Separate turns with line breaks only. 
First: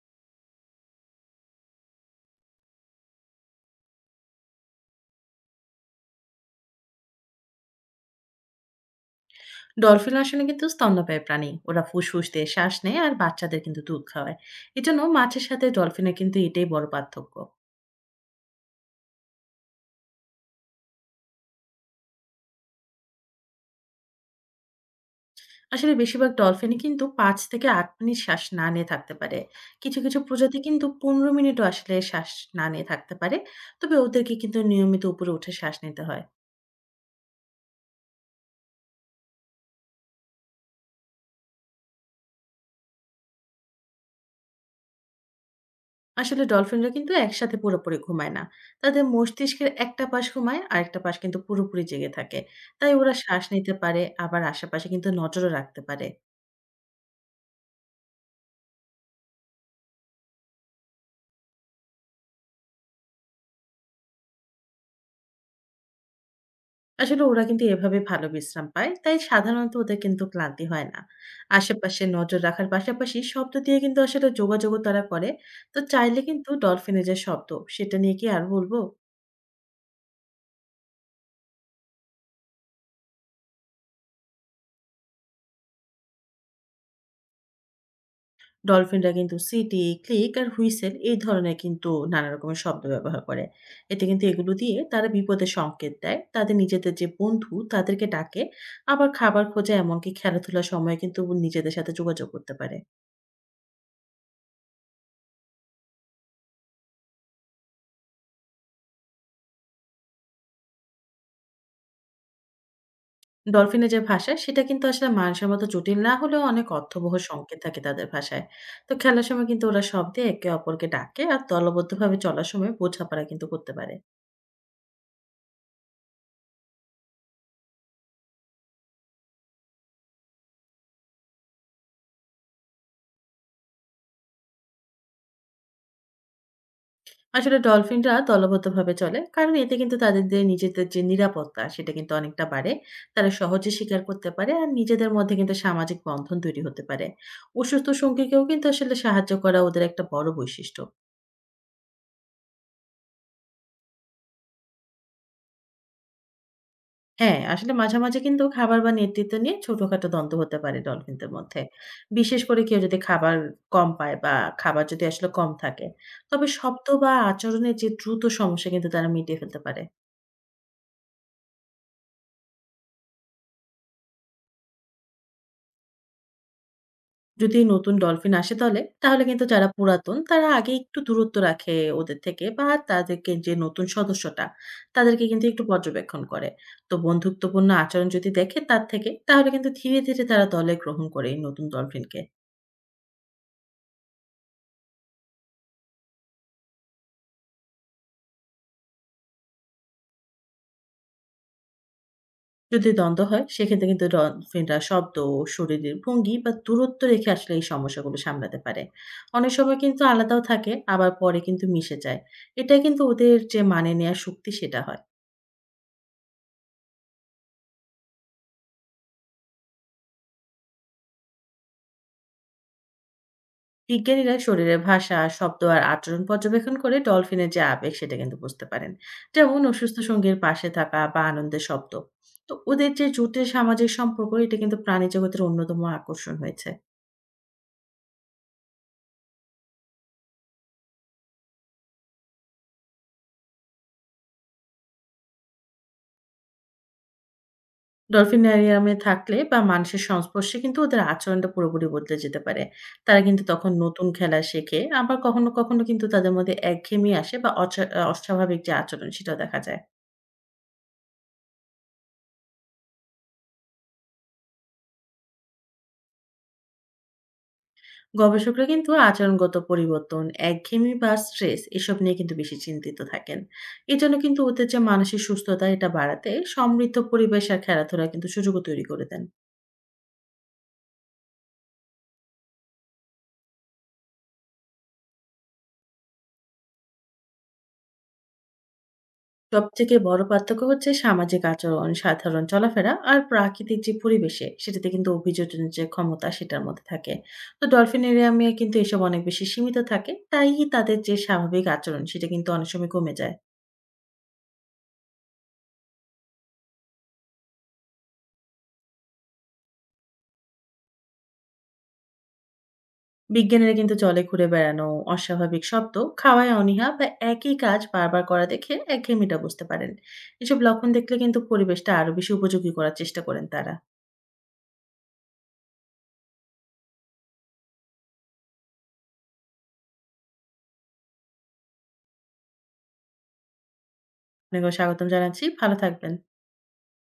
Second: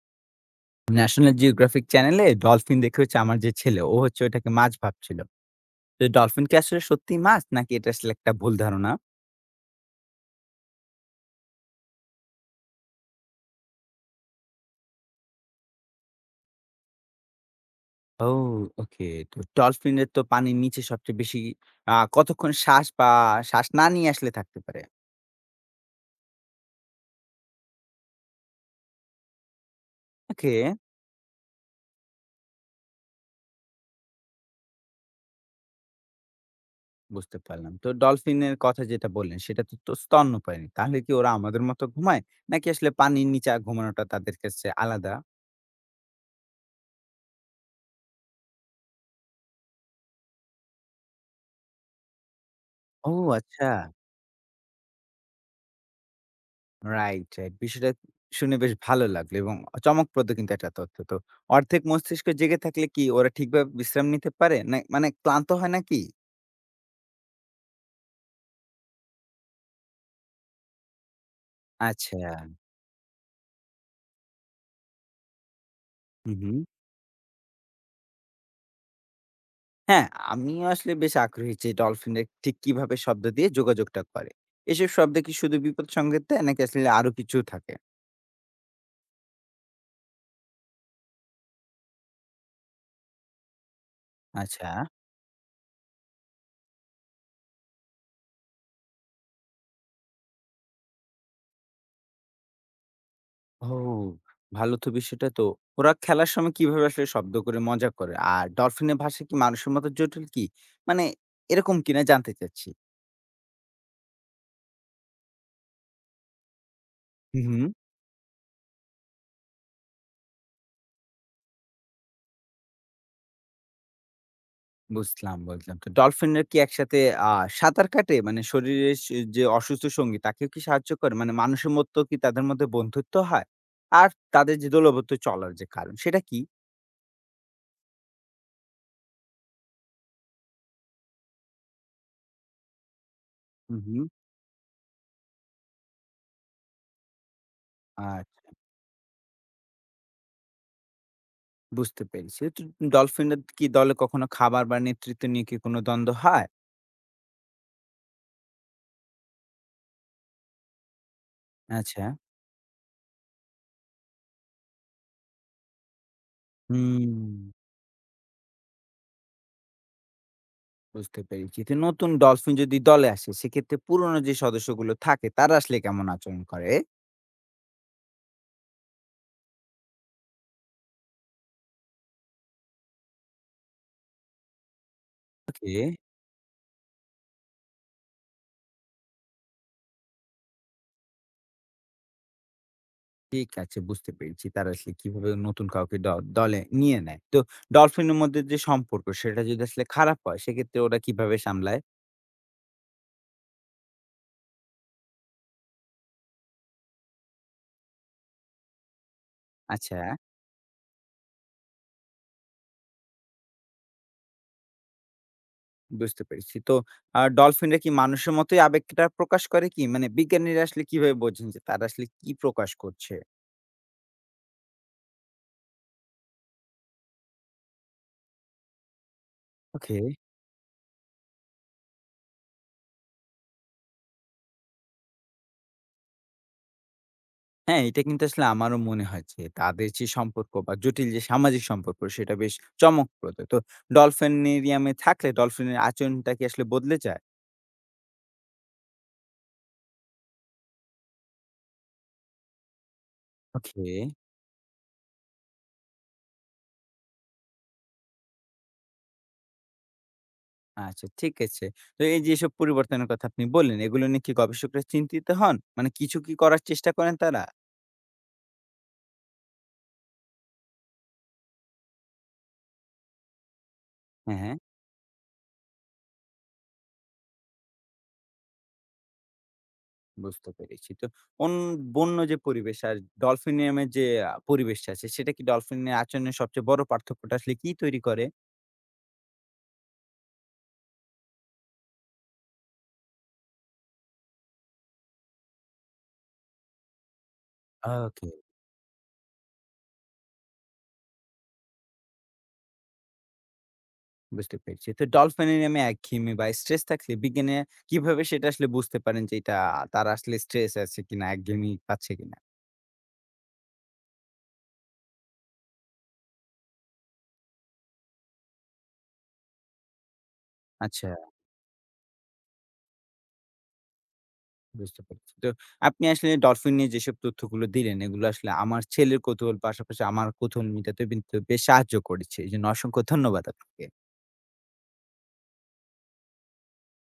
National geographic চ্যানেলে dolphin দেখে হচ্ছে আমার যে ছেলে ও হচ্ছে ওটাকে মাছ ভাবছিল। তো ডলফিন কি আসলে সত্যি মাছ, নাকি এটা আসলে একটা ভুল ধারণা?
ডলফিন আসলে কিন্তু স্তন্যপায়ী প্রাণী। ওরা ফুসফুস দিয়ে শ্বাস নেয় আর বাচ্চাদের কিন্তু দুধ খাওয়ায়। এজন্য মাছের সাথে ডলফিনের কিন্তু এটাই বড় পার্থক্য।
ও, ওকে। তো ডলফিনের তো পানির নিচে সবচেয়ে বেশি কতক্ষণ শ্বাস বা শ্বাস না নিয়ে আসলে থাকতে পারে?
আসলে বেশিরভাগ ডলফিনই কিন্তু 5 থেকে 8 মিনিট শ্বাস না নিয়ে থাকতে পারে। কিছু কিছু
ওকে।
প্রজাতি কিন্তু 15 মিনিটও আসলে শ্বাস না নিয়ে থাকতে পারে। তবে ওদেরকে কিন্তু নিয়মিত উপরে উঠে শ্বাস নিতে হয়।
বুঝতে পারলাম। তো ডলফিনের কথা যেটা বললেন, সেটা তো তো স্তন্যপায়ী, তাহলে কি ওরা আমাদের মতো ঘুমায়, নাকি আসলে পানির নিচে ঘুমানোটা তাদের কাছে আলাদা?
আসলে ডলফিনরা কিন্তু একসাথে পুরোপুরি ঘুমায় না। তাদের মস্তিষ্কের একটা পাশ ঘুমায় আর একটা পাশ কিন্তু পুরোপুরি জেগে থাকে। তাই
ও,
ওরা শ্বাস
আচ্ছা।
নিতে পারে, আবার আশেপাশে কিন্তু নজরও রাখতে পারে।
Right, right. বিষয়টা শুনে বেশ ভালো লাগলো, এবং চমকপ্রদ কিন্তু একটা তথ্য। তো অর্ধেক মস্তিষ্ক জেগে থাকলে কি ওরা ঠিকভাবে বিশ্রাম নিতে পারে? না মানে ক্লান্ত হয় নাকি?
আসলে ওরা কিন্তু এভাবে ভালো বিশ্রাম পায়, তাই সাধারণত ওদের কিন্তু ক্লান্তি হয় না। আশেপাশে
আচ্ছা।
নজর রাখার পাশাপাশি শব্দ দিয়ে কিন্তু আসলে যোগাযোগও তারা করে। তো চাইলে
হু,
কিন্তু
হু।
ডলফিনের যে শব্দ, সেটা নিয়ে কি আর বলবো?
হ্যাঁ, আমিও আসলে বেশ আগ্রহী যে ডলফিনরা ঠিক কিভাবে শব্দ দিয়ে যোগাযোগটা করে। এসব শব্দে কি শুধু বিপদ সংকেত দেয়, নাকি আসলে আরো কিছু থাকে?
ডলফিনরা কিন্তু সিটি, ক্লিক আর হুইসেল এই ধরনের কিন্তু নানা রকমের শব্দ ব্যবহার করে। এতে কিন্তু এগুলো
আচ্ছা।
দিয়ে তারা বিপদের সংকেত দেয়। তাদের নিজেদের যে বন্ধু, তাদেরকে ডাকে। আবার খাবার খোঁজে, এমনকি খেলাধুলার সময় কিন্তু নিজেদের সাথে যোগাযোগ করতে পারে।
ও, ভালো তো বিষয়টা তো। ওরা খেলার সময় কিভাবে আসলে শব্দ করে মজা করে? আর ডলফিনের ভাষা কি মানুষের মতো জটিল কি? মানে এরকম কিনা জানতে চাচ্ছি।
ডলফিনের যে ভাষা সেটা কিন্তু আসলে মানসম্মত জটিল না হলেও অনেক অর্থবহ
হু, হু।
সংকেত থাকে তাদের ভাষায়। তো খেলার সময় কিন্তু ওরা শব্দে একে অপরকে ডাকে আর দলবদ্ধভাবে চলার সময় বোঝাপড়া কিন্তু করতে পারে।
বুঝলাম, বুঝলাম। তো ডলফিনরা কি একসাথে আ সাঁতার কাটে? মানে শরীরের যে অসুস্থ সঙ্গী তাকেও কি সাহায্য করে? মানে মানুষের মতো কি তাদের মধ্যে বন্ধুত্ব হয়? আর তাদের যে দলবদ্ধ চলার যে কারণ সেটা কি?
আসলে ডলফিনরা দলবদ্ধভাবে চলে কারণ এতে কিন্তু তাদের নিজেদের যে নিরাপত্তা সেটা কিন্তু অনেকটা বাড়ে। তারা সহজে
হু,
স্বীকার
হুম।
করতে পারে আর নিজেদের মধ্যে কিন্তু সামাজিক বন্ধন তৈরি হতে পারে। অসুস্থ সঙ্গীকেও
আচ্ছা,
কিন্তু আসলে সাহায্য করা ওদের একটা বড় বৈশিষ্ট্য।
বুঝতে পেরেছি। তো ডলফিনরা কি দলে কখনো খাবার বা নেতৃত্ব নিয়ে কি কোনো দ্বন্দ্ব হয়?
হ্যাঁ, আসলে মাঝে মাঝে কিন্তু খাবার বা নেতৃত্ব নিয়ে ছোটখাটো দ্বন্দ্ব হতে পারে ডলফিনদের মধ্যে।
আচ্ছা,
বিশেষ করে কেউ যদি খাবার কম পায় বা খাবার যদি আসলে কম থাকে। তবে শব্দ বা
হুম,
আচরণের যে দ্রুত সমস্যা কিন্তু তারা মিটিয়ে ফেলতে পারে।
বুঝতে পেরেছি। তো নতুন ডলফিন যদি দলে আসে, সেক্ষেত্রে পুরনো যে সদস্যগুলো থাকে তারা আসলে কেমন আচরণ করে?
যদি নতুন ডলফিন আসে দলে, তাহলে কিন্তু যারা পুরাতন তারা আগে একটু দূরত্ব রাখে ওদের থেকে, বা তাদেরকে যে নতুন সদস্যটা, তাদেরকে কিন্তু একটু
ওকে।
পর্যবেক্ষণ করে। তো বন্ধুত্বপূর্ণ আচরণ যদি দেখে তার থেকে, তাহলে কিন্তু ধীরে ধীরে তারা দলে গ্রহণ করে এই নতুন ডলফিনকে।
ঠিক আছে, বুঝতে পেরেছি। তারা আসলে কিভাবে নতুন কাউকে দলে নিয়ে নেয়। তো ডলফিনের মধ্যে যে সম্পর্ক সেটা যদি আসলে খারাপ হয় সেক্ষেত্রে ওরা কিভাবে সামলায়?
যদি দ্বন্দ্ব হয় সেক্ষেত্রে কিন্তু ডলফিনরা শব্দ, শরীরের ভঙ্গি বা দূরত্ব রেখে আসলে এই সমস্যাগুলো সামলাতে পারে। অনেক সময়
আচ্ছা,
কিন্তু আলাদাও থাকে, আবার পরে কিন্তু মিশে যায়। এটা কিন্তু ওদের যে মানিয়ে নেয়ার শক্তি সেটা হয়।
বুঝতে পেরেছি। তো ডলফিনরা কি মানুষের মতোই আবেগটা প্রকাশ করে কি? মানে বিজ্ঞানীরা আসলে কিভাবে বোঝেন যে তারা আসলে কি প্রকাশ করছে?
বিজ্ঞানীরা শরীরের ভাষা, শব্দ আর আচরণ পর্যবেক্ষণ করে ডলফিনের যে আবেগ সেটা কিন্তু বুঝতে পারেন। যেমন
ওকে।
অসুস্থ সঙ্গীর পাশে থাকা বা আনন্দের শব্দ। তো ওদের যে জোটের সামাজিক সম্পর্ক এটা কিন্তু প্রাণী জগতের অন্যতম আকর্ষণ হয়েছে।
হ্যাঁ, এটা কিন্তু আসলে আমারও মনে হয় যে তাদের যে সম্পর্ক বা জটিল যে সামাজিক সম্পর্ক সেটা বেশ চমকপ্রদ। তো ডলফিনেরিয়ামে থাকলে ডলফিনের আচরণটা কি আসলে বদলে যায়?
ডলফিনারিয়ামে থাকলে বা মানুষের সংস্পর্শে কিন্তু ওদের আচরণটা পুরোপুরি বদলে যেতে পারে। তারা কিন্তু তখন
ওকে।
নতুন খেলা শেখে। আবার কখনো কখনো কিন্তু তাদের মধ্যে একঘেয়েমি আসে বা অচা আ অস্বাভাবিক যে আচরণ সেটাও দেখা যায়।
আচ্ছা, ঠিক আছে। তো এই যে এসব পরিবর্তনের কথা আপনি বললেন, এগুলো নিয়ে কি গবেষকরা চিন্তিত হন? মানে কিছু কি করার চেষ্টা করেন তারা?
গবেষকরা কিন্তু আচরণগত পরিবর্তন, একঘেয়েমি বা স্ট্রেস এসব নিয়ে কিন্তু বেশি চিন্তিত থাকেন। এজন্য
হ্যাঁ,
কিন্তু
হ্যাঁ।
ওদের যে মানসিক সুস্থতা এটা বাড়াতে সমৃদ্ধ পরিবেশ আর খেলাধুলার কিন্তু সুযোগও তৈরি করে দেন।
বুঝতে পেরেছি। তো অন বন্য যে পরিবেশ আর ডলফিনিয়ামের যে পরিবেশটা আছে, সেটা কি ডলফিনের আচরণের সবচেয়ে বড় পার্থক্যটা আসলে কি তৈরি করে?
সবথেকে বড় পার্থক্য হচ্ছে সামাজিক আচরণ, সাধারণ চলাফেরা আর প্রাকৃতিক যে পরিবেশে সেটাতে কিন্তু অভিযোজনের যে ক্ষমতা সেটার মধ্যে থাকে। তো ডলফিন
ওকে।
অ্যাকুয়ারিয়ামে কিন্তু এসব অনেক বেশি সীমিত থাকে। তাই তাদের যে স্বাভাবিক আচরণ সেটা কিন্তু অনেক সময় কমে যায়।
বুঝতে পেরেছি। তো ডলফিনিয়ামে একঘেয়েমি বা স্ট্রেস থাকলে বিজ্ঞানীরা কিভাবে সেটা আসলে বুঝতে পারেন যে এটা তারা আসলে স্ট্রেস আছে কিনা, একঘেয়েমি পাচ্ছে কিনা?
বিজ্ঞানীরা কিন্তু জলে ঘুরে বেড়ানো, অস্বাভাবিক শব্দ, খাওয়ায় অনীহা বা একই কাজ বারবার করা দেখে একঘেয়েমিটা বুঝতে পারেন। এসব লক্ষণ
আচ্ছা।
দেখলে কিন্তু পরিবেশটা আরো বেশি উপযোগী করার চেষ্টা করেন তারা।
বুঝতে পেরেছি। তো আপনি আসলে ডলফিন নিয়ে যেসব তথ্যগুলো দিলেন, এগুলো আসলে আমার ছেলের কৌতূহল পাশাপাশি আমার কৌতূহল মেটাতে কিন্তু বেশ সাহায্য করেছে। এজন্য অসংখ্য ধন্যবাদ আপনাকে।
আপনাকেও স্বাগতম জানাচ্ছি। ভালো থাকবেন।